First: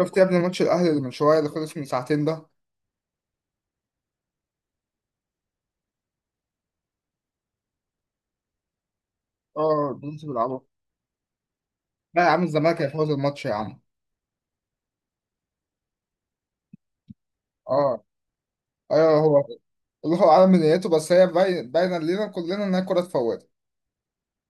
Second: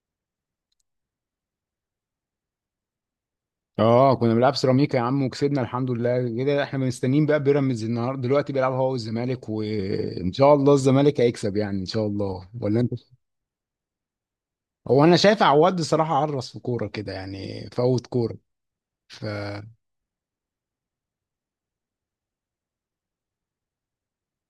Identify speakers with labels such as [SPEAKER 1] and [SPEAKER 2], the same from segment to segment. [SPEAKER 1] شفت يا ابني ماتش الاهلي اللي من شويه اللي خلص من ساعتين ده.
[SPEAKER 2] اه كنا بنلعب سيراميكا يا عم وكسبنا الحمد لله كده. احنا مستنيين بقى بيراميدز النهارده، دلوقتي بيلعب هو والزمالك،
[SPEAKER 1] اه بنسى
[SPEAKER 2] وان شاء
[SPEAKER 1] بيلعبوا.
[SPEAKER 2] الله الزمالك هيكسب، ان شاء
[SPEAKER 1] لا يا عم،
[SPEAKER 2] الله، ولا
[SPEAKER 1] الزمالك
[SPEAKER 2] انت؟
[SPEAKER 1] هيفوز الماتش يا عم.
[SPEAKER 2] هو انا شايف عواد صراحه عرس في كوره كده،
[SPEAKER 1] اه
[SPEAKER 2] فوت كوره.
[SPEAKER 1] ايوه
[SPEAKER 2] ف
[SPEAKER 1] هو. الله اعلم من نيته، بس هي باينه لينا كلنا ان هي كره تفوت.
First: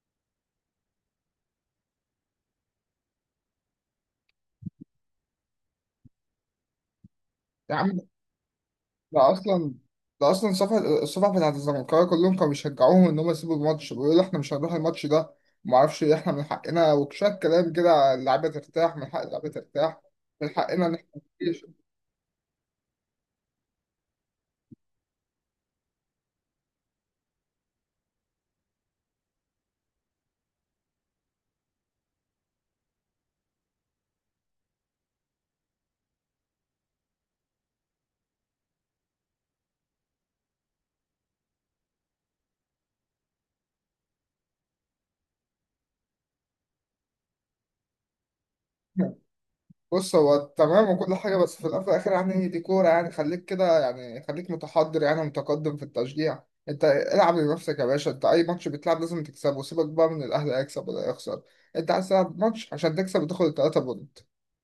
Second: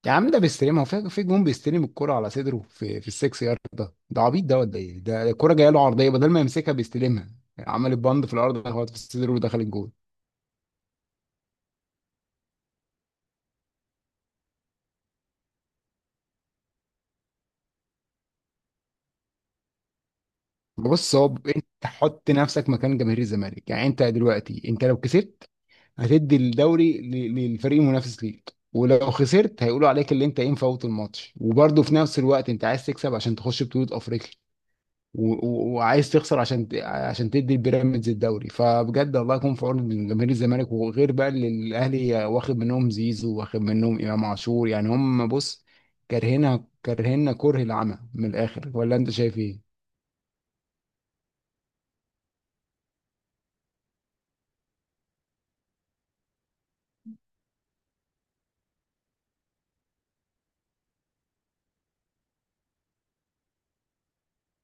[SPEAKER 2] يا عم ده بيستلمها هو في في جون، بيستلم الكوره على صدره في في السكس يارد. ده ده عبيط ده ولا ايه؟ ده الكوره جايه له عرضيه، بدل ما يمسكها بيستلمها،
[SPEAKER 1] يا
[SPEAKER 2] عمل
[SPEAKER 1] عم
[SPEAKER 2] البند في الارض، هو في
[SPEAKER 1] ده
[SPEAKER 2] صدره ودخل
[SPEAKER 1] اصلا
[SPEAKER 2] الجون.
[SPEAKER 1] ده اصلا الصفحه بتاعت الزمالكاويه كلهم كانوا بيشجعوهم ان هم يسيبوا الماتش، بيقولوا احنا مش هنروح الماتش ده وما اعرفش ايه، احنا من حقنا وشويه كلام كده، اللعيبه ترتاح، من حق اللعيبه ترتاح، من حقنا ان
[SPEAKER 2] بص،
[SPEAKER 1] احنا نعيش.
[SPEAKER 2] انت حط نفسك مكان جماهير الزمالك، انت دلوقتي انت لو كسبت هتدي الدوري للفريق المنافس ليك، ولو خسرت هيقولوا عليك اللي انت ايه مفوت الماتش، وبرضه في نفس الوقت انت عايز تكسب عشان تخش بطولة افريقيا و- و- وعايز تخسر عشان تدي البيراميدز الدوري. فبجد الله يكون في عون جماهير الزمالك، وغير بقى اللي الاهلي واخد منهم زيزو واخد منهم امام عاشور، هم بص، كارهنا كره العمى من الاخر، ولا انت شايف ايه؟
[SPEAKER 1] بص، هو تمام وكل حاجة، بس في الأول وفي الآخر يعني دي كورة، يعني خليك كده، يعني خليك متحضر، يعني متقدم في التشجيع. أنت العب لنفسك يا باشا، أنت أي ماتش بتلعب لازم تكسبه، سيبك بقى من الأهلي هيكسب ولا يخسر. أنت عايز تلعب ماتش عشان تكسب وتاخد التلاتة بونت،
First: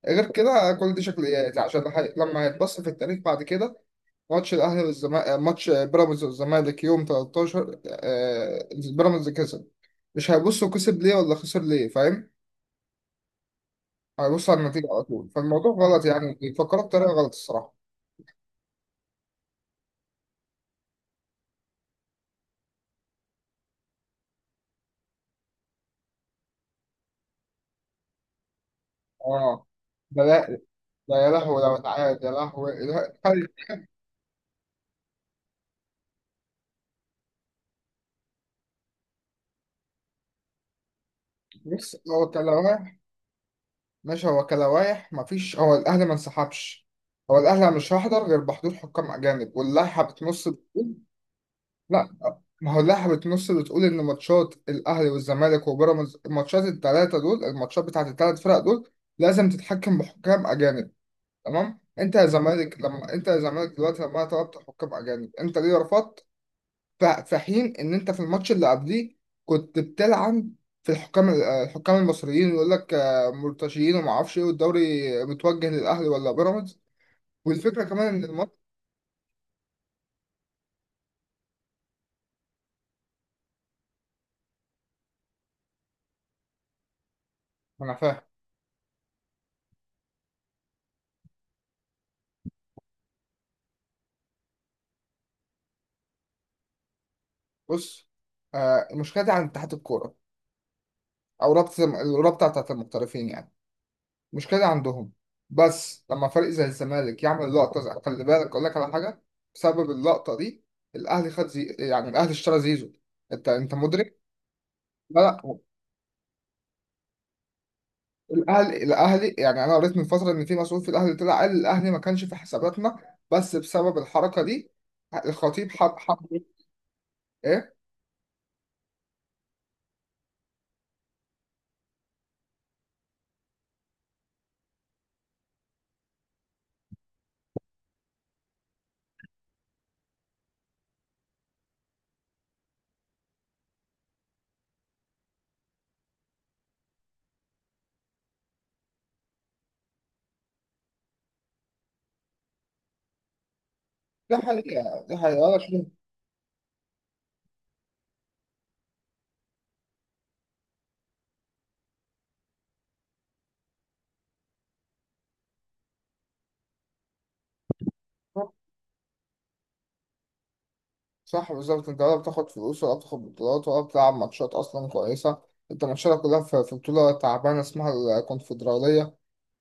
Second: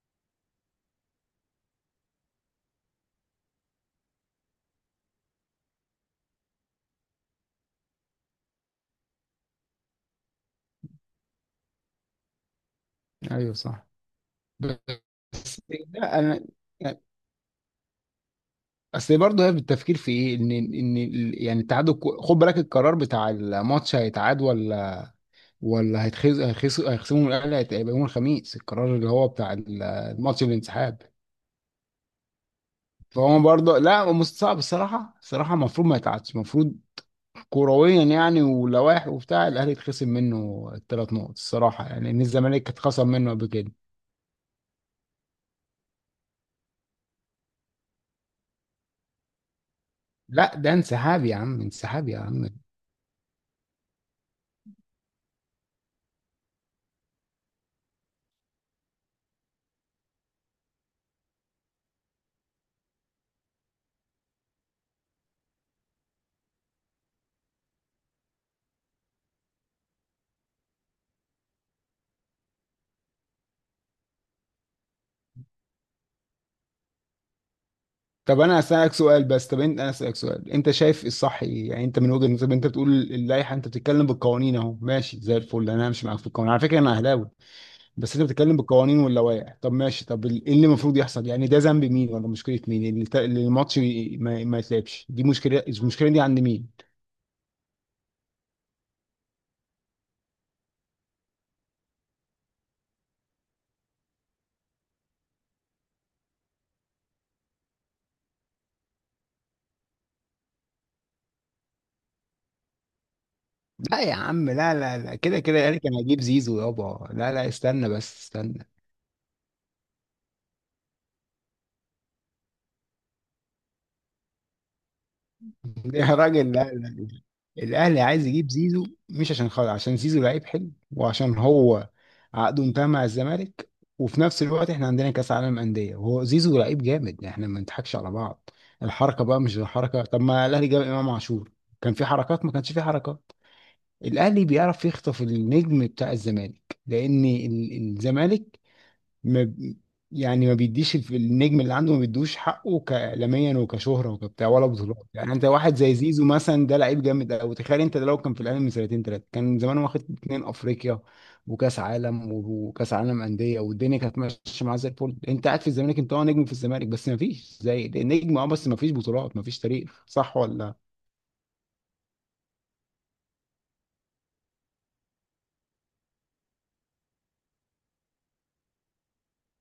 [SPEAKER 1] غير كده كل دي شكليات، عشان لما هيتبص في التاريخ بعد كده، ماتش الأهلي والزمالك، ماتش بيراميدز والزمالك يوم 13، بيراميدز كسب، مش هيبصوا كسب ليه ولا خسر ليه، فاهم؟
[SPEAKER 2] ايوه صح.
[SPEAKER 1] هيبص على النتيجة على طول،
[SPEAKER 2] بس
[SPEAKER 1] فالموضوع غلط،
[SPEAKER 2] لا
[SPEAKER 1] يعني
[SPEAKER 2] انا
[SPEAKER 1] بيفكروا بطريقة غلط الصراحة.
[SPEAKER 2] اصل برضه هي بالتفكير في ايه، يعني التعادل، خد بالك القرار بتاع الماتش هيتعاد ولا، ولا هيتخز هيخس هيخصموا من الاهلي، هيبقى يوم الخميس القرار اللي هو بتاع
[SPEAKER 1] اه. ده
[SPEAKER 2] الماتش،
[SPEAKER 1] لا،
[SPEAKER 2] الانسحاب.
[SPEAKER 1] ده يا لهوي لو اتعاد، يا لهوي لا،
[SPEAKER 2] فهو برضه لا، هو مستصعب الصراحه. المفروض ما يتعادش، المفروض كرويا يعني ولوائح وبتاع، الاهلي يتخصم منه الثلاث نقط الصراحه،
[SPEAKER 1] بص
[SPEAKER 2] يعني ان
[SPEAKER 1] هو
[SPEAKER 2] الزمالك
[SPEAKER 1] كلواح.
[SPEAKER 2] اتخصم منه قبل كده.
[SPEAKER 1] ماشي، هو كلواح، مفيش، هو الأهلي ما انسحبش، هو الأهلي مش هيحضر غير بحضور حكام أجانب، واللائحة بتنص
[SPEAKER 2] لا ده
[SPEAKER 1] بتقول،
[SPEAKER 2] انسحاب يا عم، انسحاب
[SPEAKER 1] لا،
[SPEAKER 2] يا عم.
[SPEAKER 1] ما هو اللائحة بتنص بتقول إن ماتشات الأهلي والزمالك وبيراميدز، الماتشات التلاتة دول، الماتشات بتاعت التلات فرق دول لازم تتحكم بحكام أجانب. تمام، انت يا زمالك لما انت يا زمالك دلوقتي لما طلبت حكام اجانب، انت ليه رفضت؟ في حين ان انت في الماتش اللي قبليه كنت بتلعن في الحكام الحكام المصريين، ويقول لك مرتشيين وما اعرفش ايه، والدوري متوجه للاهلي ولا بيراميدز، والفكره كمان ان
[SPEAKER 2] طب
[SPEAKER 1] الماتش
[SPEAKER 2] انا اسالك سؤال، بس طب انت انا اسالك سؤال، انت شايف الصح ايه يعني؟ انت من وجهه نظرك انت بتقول اللائحه، انت بتتكلم بالقوانين، اهو ماشي زي الفل، انا همشي معاك في القوانين، على فكره انا اهلاوي،
[SPEAKER 1] ما انا
[SPEAKER 2] بس
[SPEAKER 1] فاهم.
[SPEAKER 2] انت بتتكلم بالقوانين واللوائح. طب ماشي، ايه اللي المفروض يحصل يعني؟ ده ذنب مين، ولا مشكله مين اللي الماتش ما يتلعبش؟ دي مشكله، المشكله دي عند مين؟
[SPEAKER 1] بص، المشكله دي عند اتحاد الكوره او رابطه الرابطه بتاعت المحترفين يعني، مشكلة عندهم، بس لما فريق زي الزمالك يعمل خلي بالك أقول لك على حاجة، بسبب اللقطة دي الأهلي يعني الأهلي اشترى زيزو، أنت أنت
[SPEAKER 2] لا يا
[SPEAKER 1] مدرك؟
[SPEAKER 2] عم، لا
[SPEAKER 1] لا
[SPEAKER 2] كده
[SPEAKER 1] لا
[SPEAKER 2] كده، يعني كان هجيب زيزو يابا؟ لا لا، استنى بس استنى.
[SPEAKER 1] الأهلي الأهلي، يعني أنا قريت من فترة إن في مسؤول في الأهلي طلع قال الأهلي ما كانش في حساباتنا، بس بسبب الحركة دي الخطيب حب
[SPEAKER 2] يا
[SPEAKER 1] حب
[SPEAKER 2] راجل لا.
[SPEAKER 1] إيه؟
[SPEAKER 2] الاهلي عايز يجيب زيزو مش عشان خاطر، عشان زيزو لعيب حلو، وعشان هو عقده انتهى مع الزمالك، وفي نفس الوقت احنا عندنا كاس عالم انديه، وهو زيزو لعيب جامد، احنا ما نضحكش على بعض. الحركه بقى مش الحركه، طب ما الاهلي جاب امام عاشور، كان في حركات؟ ما كانش في حركات. الاهلي بيعرف يخطف النجم بتاع الزمالك، لان الزمالك ما ب- يعني ما بيديش النجم اللي عنده، ما بيدوش حقه كاعلاميا وكشهره
[SPEAKER 1] ده
[SPEAKER 2] وكبتاع، ولا بطولات،
[SPEAKER 1] حقيقة، ده
[SPEAKER 2] يعني
[SPEAKER 1] حقيقة
[SPEAKER 2] انت
[SPEAKER 1] ولا
[SPEAKER 2] واحد
[SPEAKER 1] شيء.
[SPEAKER 2] زي زيزو مثلا، ده لعيب جامد قوي، تخيل انت ده لو كان في الاهلي من سنتين ثلاثه، كان زمان واخد اتنين افريقيا وكاس عالم، وكاس عالم انديه، والدنيا كانت ماشيه معاه زي الفل. انت قاعد في الزمالك، انت اه نجم في الزمالك، بس ما فيش زي ده نجم، اه بس ما فيش بطولات، ما فيش تاريخ، صح ولا؟
[SPEAKER 1] صح، بالظبط، أنت ولا بتاخد فلوس ولا بتاخد بطولات ولا بتلعب ماتشات أصلا كويسة، أنت ماتشاتك كلها في بطولة تعبانة اسمها الكونفدرالية.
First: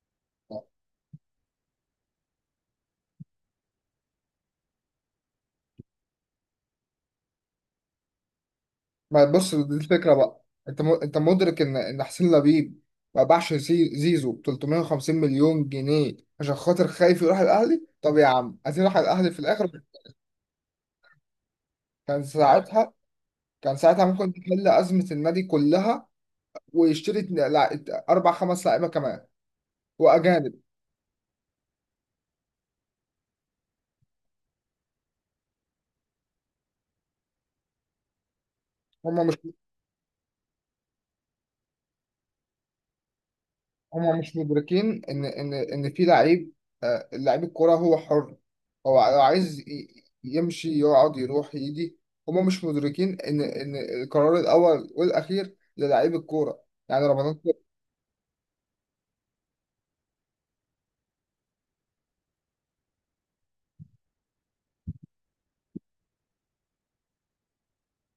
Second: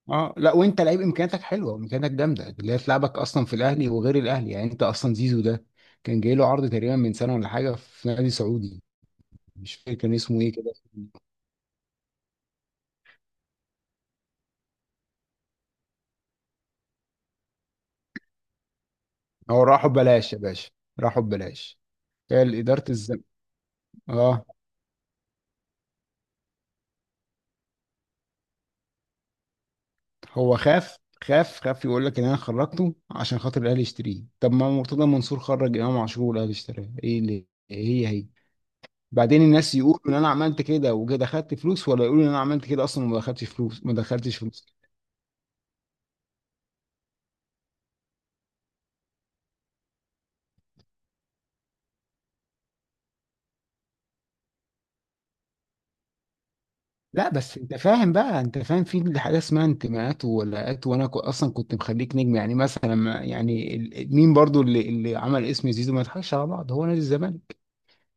[SPEAKER 2] اه لا، وانت لعيب امكانياتك حلوه، وامكانياتك جامده، اللي هي تلعبك اصلا في الاهلي وغير الاهلي، يعني انت اصلا زيزو ده كان جاي له عرض تقريبا من سنه ولا حاجه في نادي سعودي،
[SPEAKER 1] ما بص، دي
[SPEAKER 2] مش فاكر كان
[SPEAKER 1] الفكرة
[SPEAKER 2] اسمه
[SPEAKER 1] بقى،
[SPEAKER 2] ايه كده.
[SPEAKER 1] انت انت مدرك ان ان حسين لبيب ما باعش زيزو ب 350 مليون جنيه عشان خاطر خايف يروح الاهلي، طب يا عم عايز يروح الاهلي في
[SPEAKER 2] هو
[SPEAKER 1] الاخر.
[SPEAKER 2] راحوا ببلاش يا باشا، راحوا ببلاش.
[SPEAKER 1] كان
[SPEAKER 2] هي اداره
[SPEAKER 1] ساعتها،
[SPEAKER 2] الزم
[SPEAKER 1] كان ساعتها ممكن
[SPEAKER 2] اه،
[SPEAKER 1] تحل ازمة النادي كلها ويشتري اربع خمس لعيبة كمان
[SPEAKER 2] هو
[SPEAKER 1] واجانب.
[SPEAKER 2] خاف، خاف يقول لك ان انا خرجته عشان خاطر الاهلي يشتريه، طب ما مرتضى منصور خرج امام عاشور والاهلي اشتراه، ايه اللي إيه، هي؟
[SPEAKER 1] هم مش
[SPEAKER 2] بعدين الناس يقولوا ان انا عملت كده وجا دخلت فلوس، ولا يقولوا ان انا عملت كده اصلا وما دخلتش فلوس؟ ما
[SPEAKER 1] هم مش
[SPEAKER 2] دخلتش فلوس.
[SPEAKER 1] مدركين ان ان ان في لعيب، لعيب الكرة هو حر، هو لو عايز يمشي يقعد يروح يجي. هم مش مدركين ان ان القرار الاول والاخير للعيب الكورة، يعني
[SPEAKER 2] لا
[SPEAKER 1] رمضان.
[SPEAKER 2] بس انت فاهم بقى، انت فاهم في حاجه اسمها انتماءات وولاءات، وانا كو- اصلا كنت مخليك نجم، يعني مثلا مين برضو اللي عمل اسم زيزو، ما يضحكش على بعض، هو نادي الزمالك.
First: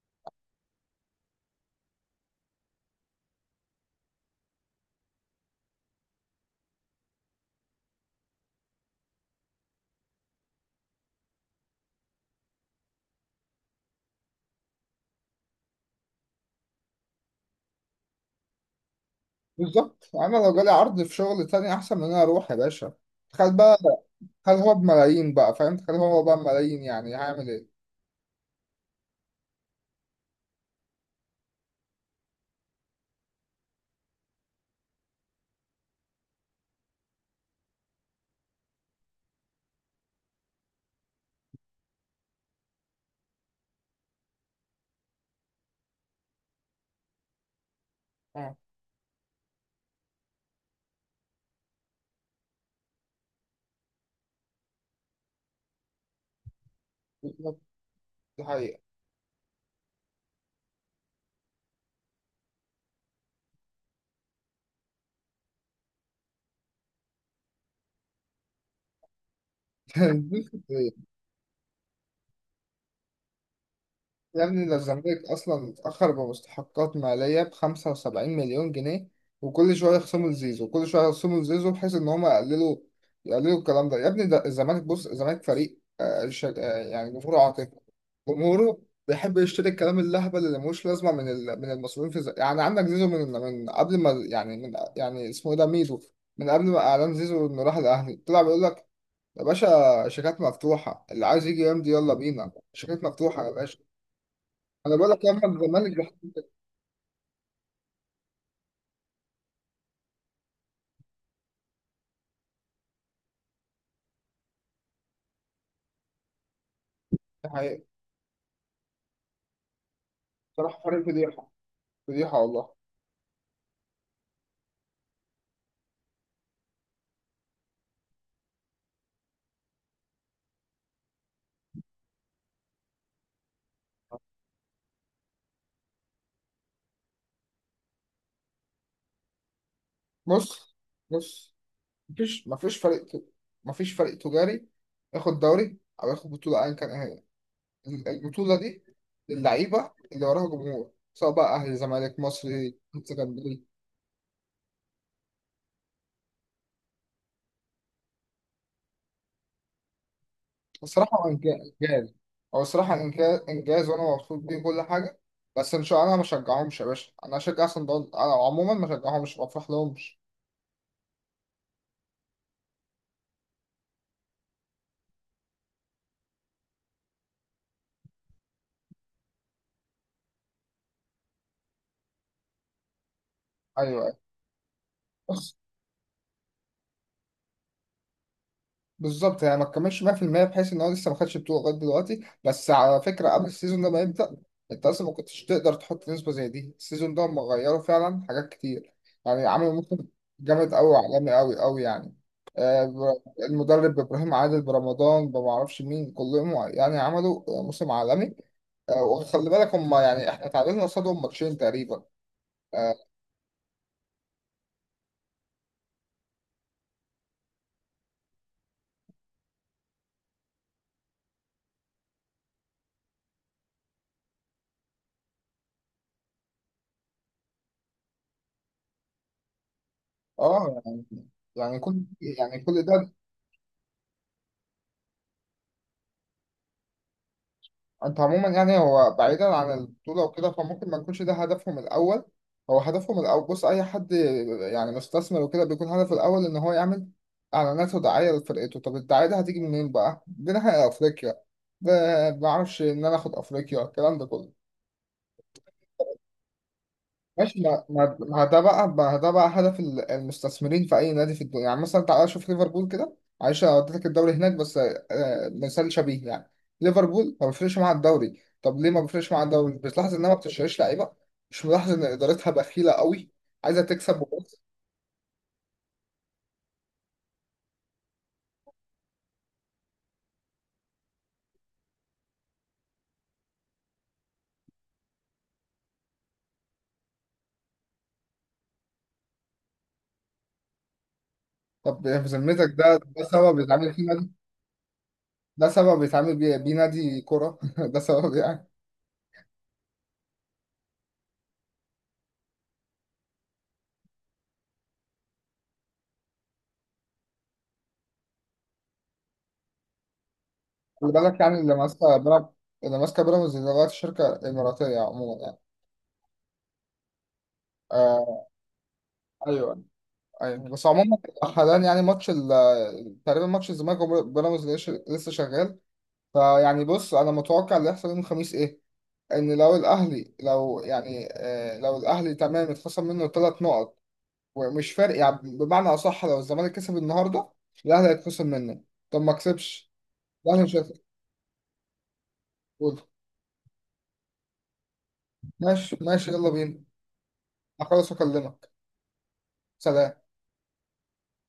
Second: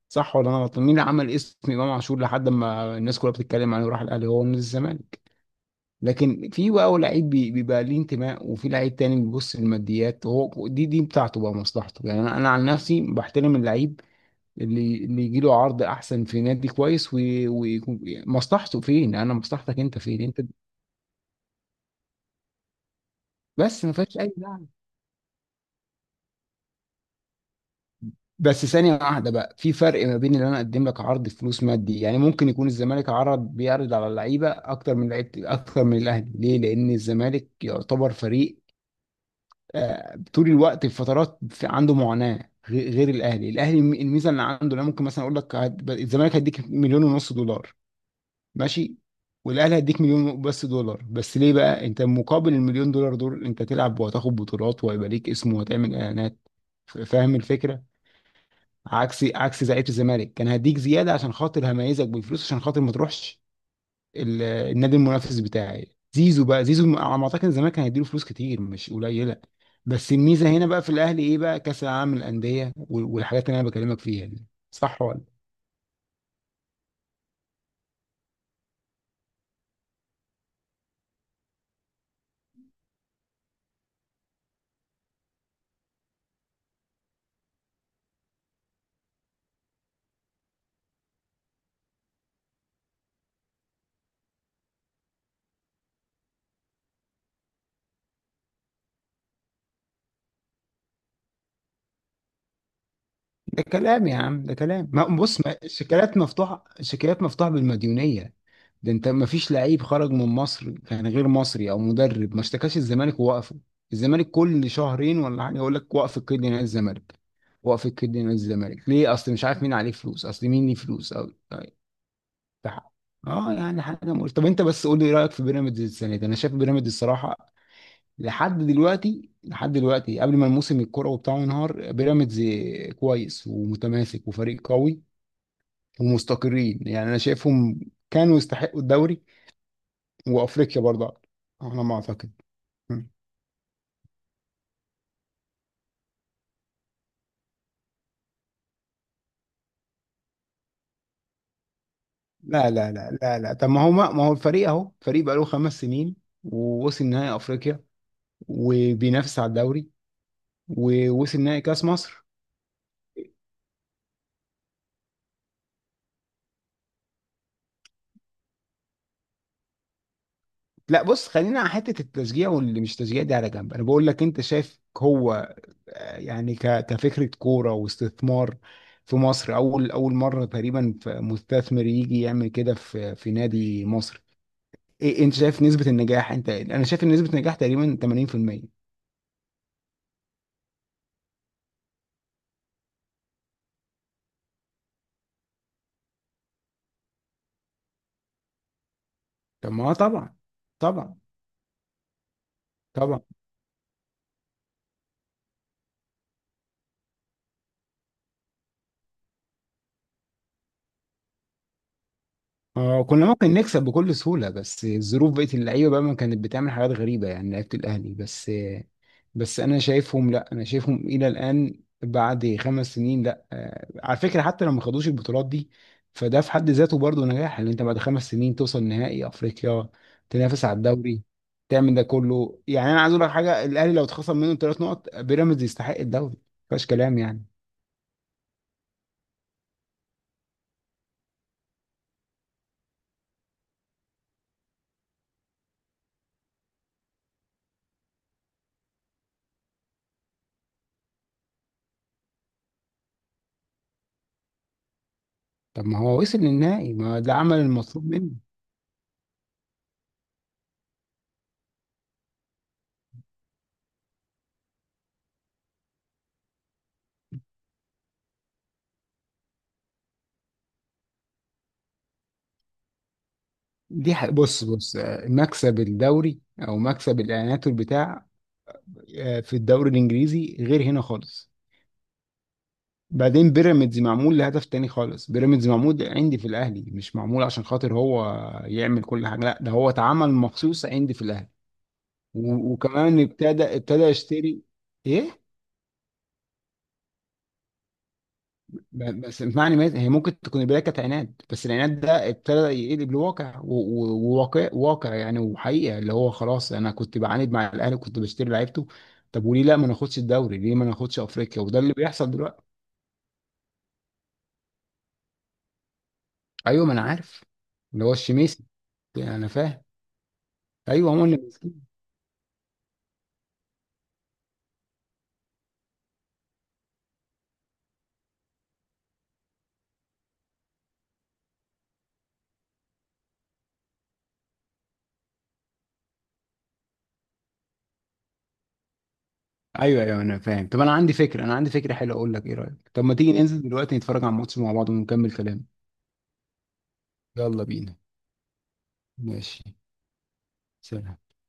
[SPEAKER 2] صح ولا انا غلطان؟ مين اللي عمل اسم امام عاشور لحد ما الناس كلها بتتكلم عليه وراح الاهلي؟ هو نادي الزمالك. لكن في بقى لعيب بيبقى ليه انتماء، وفي لعيب تاني بيبص للماديات، هو دي بتاعته بقى، مصلحته. يعني انا عن نفسي بحترم اللعيب اللي يجي له عرض احسن في نادي كويس ومصلحته فين، انا مصلحتك انت
[SPEAKER 1] بالظبط،
[SPEAKER 2] فين
[SPEAKER 1] انا
[SPEAKER 2] انت،
[SPEAKER 1] لو جالي عرض في شغل تاني احسن من ان انا اروح يا باشا، خد بقى،
[SPEAKER 2] بس ما فيهاش اي
[SPEAKER 1] خد
[SPEAKER 2] لعب.
[SPEAKER 1] هو بملايين بقى فاهم، خد هو بقى بملايين، يعني هعمل ايه؟
[SPEAKER 2] بس ثانيه واحده بقى، في فرق ما بين اللي انا اقدم لك عرض فلوس مادي، يعني ممكن يكون الزمالك بيعرض على اللعيبه اكتر من لعيبه اكتر من الاهلي، ليه؟ لان الزمالك يعتبر فريق طول الوقت في فترات في عنده معاناه غير الاهلي، الميزه اللي عنده انا، ممكن مثلا اقول لك الزمالك هيديك مليون ونص دولار،
[SPEAKER 1] اه،
[SPEAKER 2] ماشي؟ والاهلي هيديك مليون بس دولار، بس ليه بقى؟ انت مقابل المليون دولار دول، انت تلعب وهتاخد بطولات، وهيبقى ليك اسم، وهتعمل اعلانات. فاهم
[SPEAKER 1] بالظبط،
[SPEAKER 2] الفكره؟
[SPEAKER 1] دي حقيقة.
[SPEAKER 2] عكسي عكس زعيمه، الزمالك كان هديك زياده عشان خاطر هميزك بالفلوس عشان خاطر ما تروحش النادي المنافس بتاعي. زيزو بقى، زيزو على ما اعتقد الزمالك كان هيديله فلوس كتير مش قليله، بس الميزه هنا بقى في الاهلي ايه بقى؟ كاس العالم للانديه، والحاجات اللي انا بكلمك فيها
[SPEAKER 1] يا
[SPEAKER 2] دي،
[SPEAKER 1] ابني ده
[SPEAKER 2] صح ولا؟
[SPEAKER 1] الزمالك أصلا اتأخر بمستحقات مالية ب75 مليون جنيه، وكل شوية يخصموا لزيزو وكل شوية يخصموا لزيزو، بحيث إن هما يقللوا، يقللوا الكلام ده. يا ابني ده الزمالك، بص الزمالك فريق يعني جمهوره عاطفي، جمهوره بيحب يشتري الكلام اللهبل اللي ملوش لازمة من من المسؤولين في يعني عندك زيزو من قبل ما يعني من يعني اسمه إيه ده ميدو، من قبل ما إعلان زيزو إنه راح الأهلي، طلع بيقول لك يا باشا شيكات مفتوحة، اللي عايز يجي يمضي يلا بينا، شيكات مفتوحة يا
[SPEAKER 2] ده
[SPEAKER 1] باشا.
[SPEAKER 2] كلام يا عم ده كلام،
[SPEAKER 1] انا بقول
[SPEAKER 2] ما
[SPEAKER 1] لك يا احمد،
[SPEAKER 2] بص، ما
[SPEAKER 1] الزمالك ده،
[SPEAKER 2] الشيكالات مفتوحة، الشيكالات مفتوحة بالمديونية. ده انت ما فيش لعيب خرج من مصر كان غير مصري او مدرب ما اشتكاش الزمالك ووقفه. الزمالك كل شهرين ولا حاجة يقول لك وقف القيد نادي الزمالك،
[SPEAKER 1] ده حقيقة.
[SPEAKER 2] وقف القيد نادي الزمالك، ليه؟ اصل مش عارف مين عليه فلوس، اصل مين ليه
[SPEAKER 1] بصراحه فريق
[SPEAKER 2] فلوس، او
[SPEAKER 1] فضيحه،
[SPEAKER 2] طيب،
[SPEAKER 1] فضيحه والله.
[SPEAKER 2] ده حق. اه، يعني حاجة مقول. طب انت بس قول لي رأيك في بيراميدز السنة دي. انا شايف بيراميدز الصراحة، لحد دلوقتي قبل ما الموسم الكروي بتاعه ينهار، بيراميدز كويس ومتماسك وفريق قوي، ومستقرين، يعني انا شايفهم كانوا يستحقوا الدوري
[SPEAKER 1] بص
[SPEAKER 2] وافريقيا برضه
[SPEAKER 1] بص،
[SPEAKER 2] على ما اعتقد.
[SPEAKER 1] مفيش،
[SPEAKER 2] م.
[SPEAKER 1] مفيش فريق تجاري ياخد دوري او ياخد بطوله ايا كان ايه هي البطوله دي، للعيبه اللي وراها جمهور، سواء بقى اهلي زمالك
[SPEAKER 2] لا
[SPEAKER 1] مصري
[SPEAKER 2] لا لا لا لا
[SPEAKER 1] اسكندري.
[SPEAKER 2] طب ما هو ما ما هو الفريق اهو، فريق بقاله خمس سنين، ووصل نهائي افريقيا، وبينافس على الدوري،
[SPEAKER 1] الصراحه هو
[SPEAKER 2] ووصل نهائي كاس
[SPEAKER 1] انجاز،
[SPEAKER 2] مصر.
[SPEAKER 1] هو الصراحه إنجاز، انجاز، وانا مبسوط بيه كل حاجه، بس ان شاء الله انا ما بشجعهمش يا باشا، انا هشجع صن داونز، انا عموما ما بشجعهمش ما بفرحلهمش.
[SPEAKER 2] لا بص، خلينا على حته التشجيع واللي مش تشجيع دي على جنب، انا بقول لك انت شايف هو يعني كفكرة كورة واستثمار في مصر، أول مرة تقريبا مستثمر يجي يعمل كده في نادي مصري،
[SPEAKER 1] ايوه.
[SPEAKER 2] إيه؟ أنت
[SPEAKER 1] أيوة.
[SPEAKER 2] شايف نسبة النجاح؟ أنت أنا شايف إن نسبة النجاح تقريبا 80%.
[SPEAKER 1] بالظبط، يعني ما تكملش 100%، بحيث ان هو لسه ما خدش بطوله لغايه دلوقتي، بس على فكره قبل السيزون ده ما يبدا انت اصلا ما كنتش تقدر تحط نسبه زي دي، السيزون ده هم غيروا فعلا حاجات كتير، يعني
[SPEAKER 2] طب
[SPEAKER 1] عملوا
[SPEAKER 2] ما هو
[SPEAKER 1] موسم
[SPEAKER 2] طبعا،
[SPEAKER 1] جامد قوي
[SPEAKER 2] طبعا
[SPEAKER 1] عالمي قوي قوي يعني.
[SPEAKER 2] طبعا.
[SPEAKER 1] المدرب ابراهيم عادل برمضان ما اعرفش مين كلهم، يعني عملوا موسم عالمي. وخلي بالك هم، يعني احنا تعادلنا قصادهم ماتشين تقريبا.
[SPEAKER 2] اه كنا ممكن نكسب بكل سهولة، بس الظروف بقت، اللعيبة بقى ما كانت بتعمل حاجات غريبة، يعني لعيبة الأهلي بس. بس أنا شايفهم، لا أنا شايفهم إلى الآن بعد خمس سنين، لا آه، على فكرة حتى لو ما خدوش البطولات دي، فده في حد ذاته برضه نجاح، إن أنت بعد خمس سنين توصل نهائي أفريقيا، تنافس على
[SPEAKER 1] اه يعني،
[SPEAKER 2] الدوري،
[SPEAKER 1] يعني
[SPEAKER 2] تعمل ده
[SPEAKER 1] كل يعني
[SPEAKER 2] كله،
[SPEAKER 1] كل
[SPEAKER 2] يعني أنا
[SPEAKER 1] ده
[SPEAKER 2] عايز أقول لك حاجة، الأهلي لو اتخصم منه ثلاث نقط بيراميدز يستحق الدوري، ما فيهاش كلام يعني.
[SPEAKER 1] انت عموما، يعني هو بعيدا عن البطولة وكده فممكن ما يكونش ده هدفهم الأول، هو هدفهم الأول، بص أي حد يعني مستثمر وكده بيكون هدفه الأول إن هو يعمل إعلانات ودعاية لفرقته. طب الدعاية دي هتيجي منين بقى؟ دي ناحية أفريقيا، بعرفش إن أنا آخد أفريقيا الكلام ده كله.
[SPEAKER 2] طب ما هو وصل للنهائي، ما ده عمل
[SPEAKER 1] ماشي، ما
[SPEAKER 2] المطلوب
[SPEAKER 1] ما
[SPEAKER 2] منه.
[SPEAKER 1] ما ده بقى ما ده بقى هدف المستثمرين في اي نادي في الدنيا، يعني مثلا تعالى شوف ليفربول كده، معلش انا وديتك الدوري هناك بس مثال شبيه يعني، ليفربول ما بيفرقش معاها الدوري، طب ليه ما بيفرقش معاها الدوري؟ مش بتلاحظ انها ما بتشتريش لعيبه؟ مش ملاحظ ان ادارتها بخيله قوي، عايزه
[SPEAKER 2] دي
[SPEAKER 1] تكسب وبس.
[SPEAKER 2] بص، مكسب الدوري او مكسب الاعلانات والبتاع، آه، في الدوري الانجليزي غير هنا خالص. بعدين بيراميدز معمول لهدف تاني خالص، بيراميدز معمول عندي في الاهلي، مش معمول عشان خاطر هو يعمل كل حاجه، لا ده هو اتعمل مخصوص عندي في الاهلي.
[SPEAKER 1] طب يعني في ذمتك ده
[SPEAKER 2] وكمان
[SPEAKER 1] ده سبب
[SPEAKER 2] ابتدى
[SPEAKER 1] بيتعامل
[SPEAKER 2] ابتدى
[SPEAKER 1] فيه نادي،
[SPEAKER 2] يشتري، ايه،
[SPEAKER 1] ده سبب بيتعامل بيه نادي كوره؟ ده سبب يعني.
[SPEAKER 2] بس معنى، ما هي ممكن تكون البدايه كانت عناد، بس العناد ده ابتدى يقلب لواقع و- و- وواقع، واقع، يعني وحقيقه اللي هو خلاص، انا كنت بعاند مع الاهلي وكنت بشتري لعيبته، طب وليه لا، ما ناخدش الدوري، ليه ما
[SPEAKER 1] خلي
[SPEAKER 2] ناخدش
[SPEAKER 1] بالك، يعني
[SPEAKER 2] افريقيا، وده اللي بيحصل دلوقتي.
[SPEAKER 1] اللي ماسكه بيراميدز دلوقتي شركه اماراتيه عموما يعني.
[SPEAKER 2] ايوه ما انا عارف، اللي هو
[SPEAKER 1] آه،
[SPEAKER 2] الشميسي، يعني انا فاهم.
[SPEAKER 1] ايوه ايوه بس
[SPEAKER 2] ايوه
[SPEAKER 1] عموما
[SPEAKER 2] هم اللي
[SPEAKER 1] حاليا،
[SPEAKER 2] ماسكين.
[SPEAKER 1] يعني ماتش تقريبا ماتش الزمالك وبيراميدز لسه شغال. فيعني بص، انا متوقع اللي هيحصل يوم الخميس ايه؟ ان لو الاهلي، لو يعني لو الاهلي تمام اتخصم منه ثلاث نقط ومش فارق، يعني بمعنى اصح لو الزمالك كسب النهارده الاهلي هيتخصم منه، طب ما كسبش
[SPEAKER 2] ايوه، انا
[SPEAKER 1] الاهلي،
[SPEAKER 2] فاهم.
[SPEAKER 1] مش
[SPEAKER 2] طب انا
[SPEAKER 1] هيتخصم.
[SPEAKER 2] عندي فكره، حلوه، اقول لك ايه رايك، طب ما تيجي ننزل دلوقتي نتفرج على الماتش مع بعض ونكمل كلام.
[SPEAKER 1] ماشي يلا بينا،
[SPEAKER 2] يلا بينا.
[SPEAKER 1] هخلص واكلمك.
[SPEAKER 2] ماشي.
[SPEAKER 1] سلام.
[SPEAKER 2] سلام.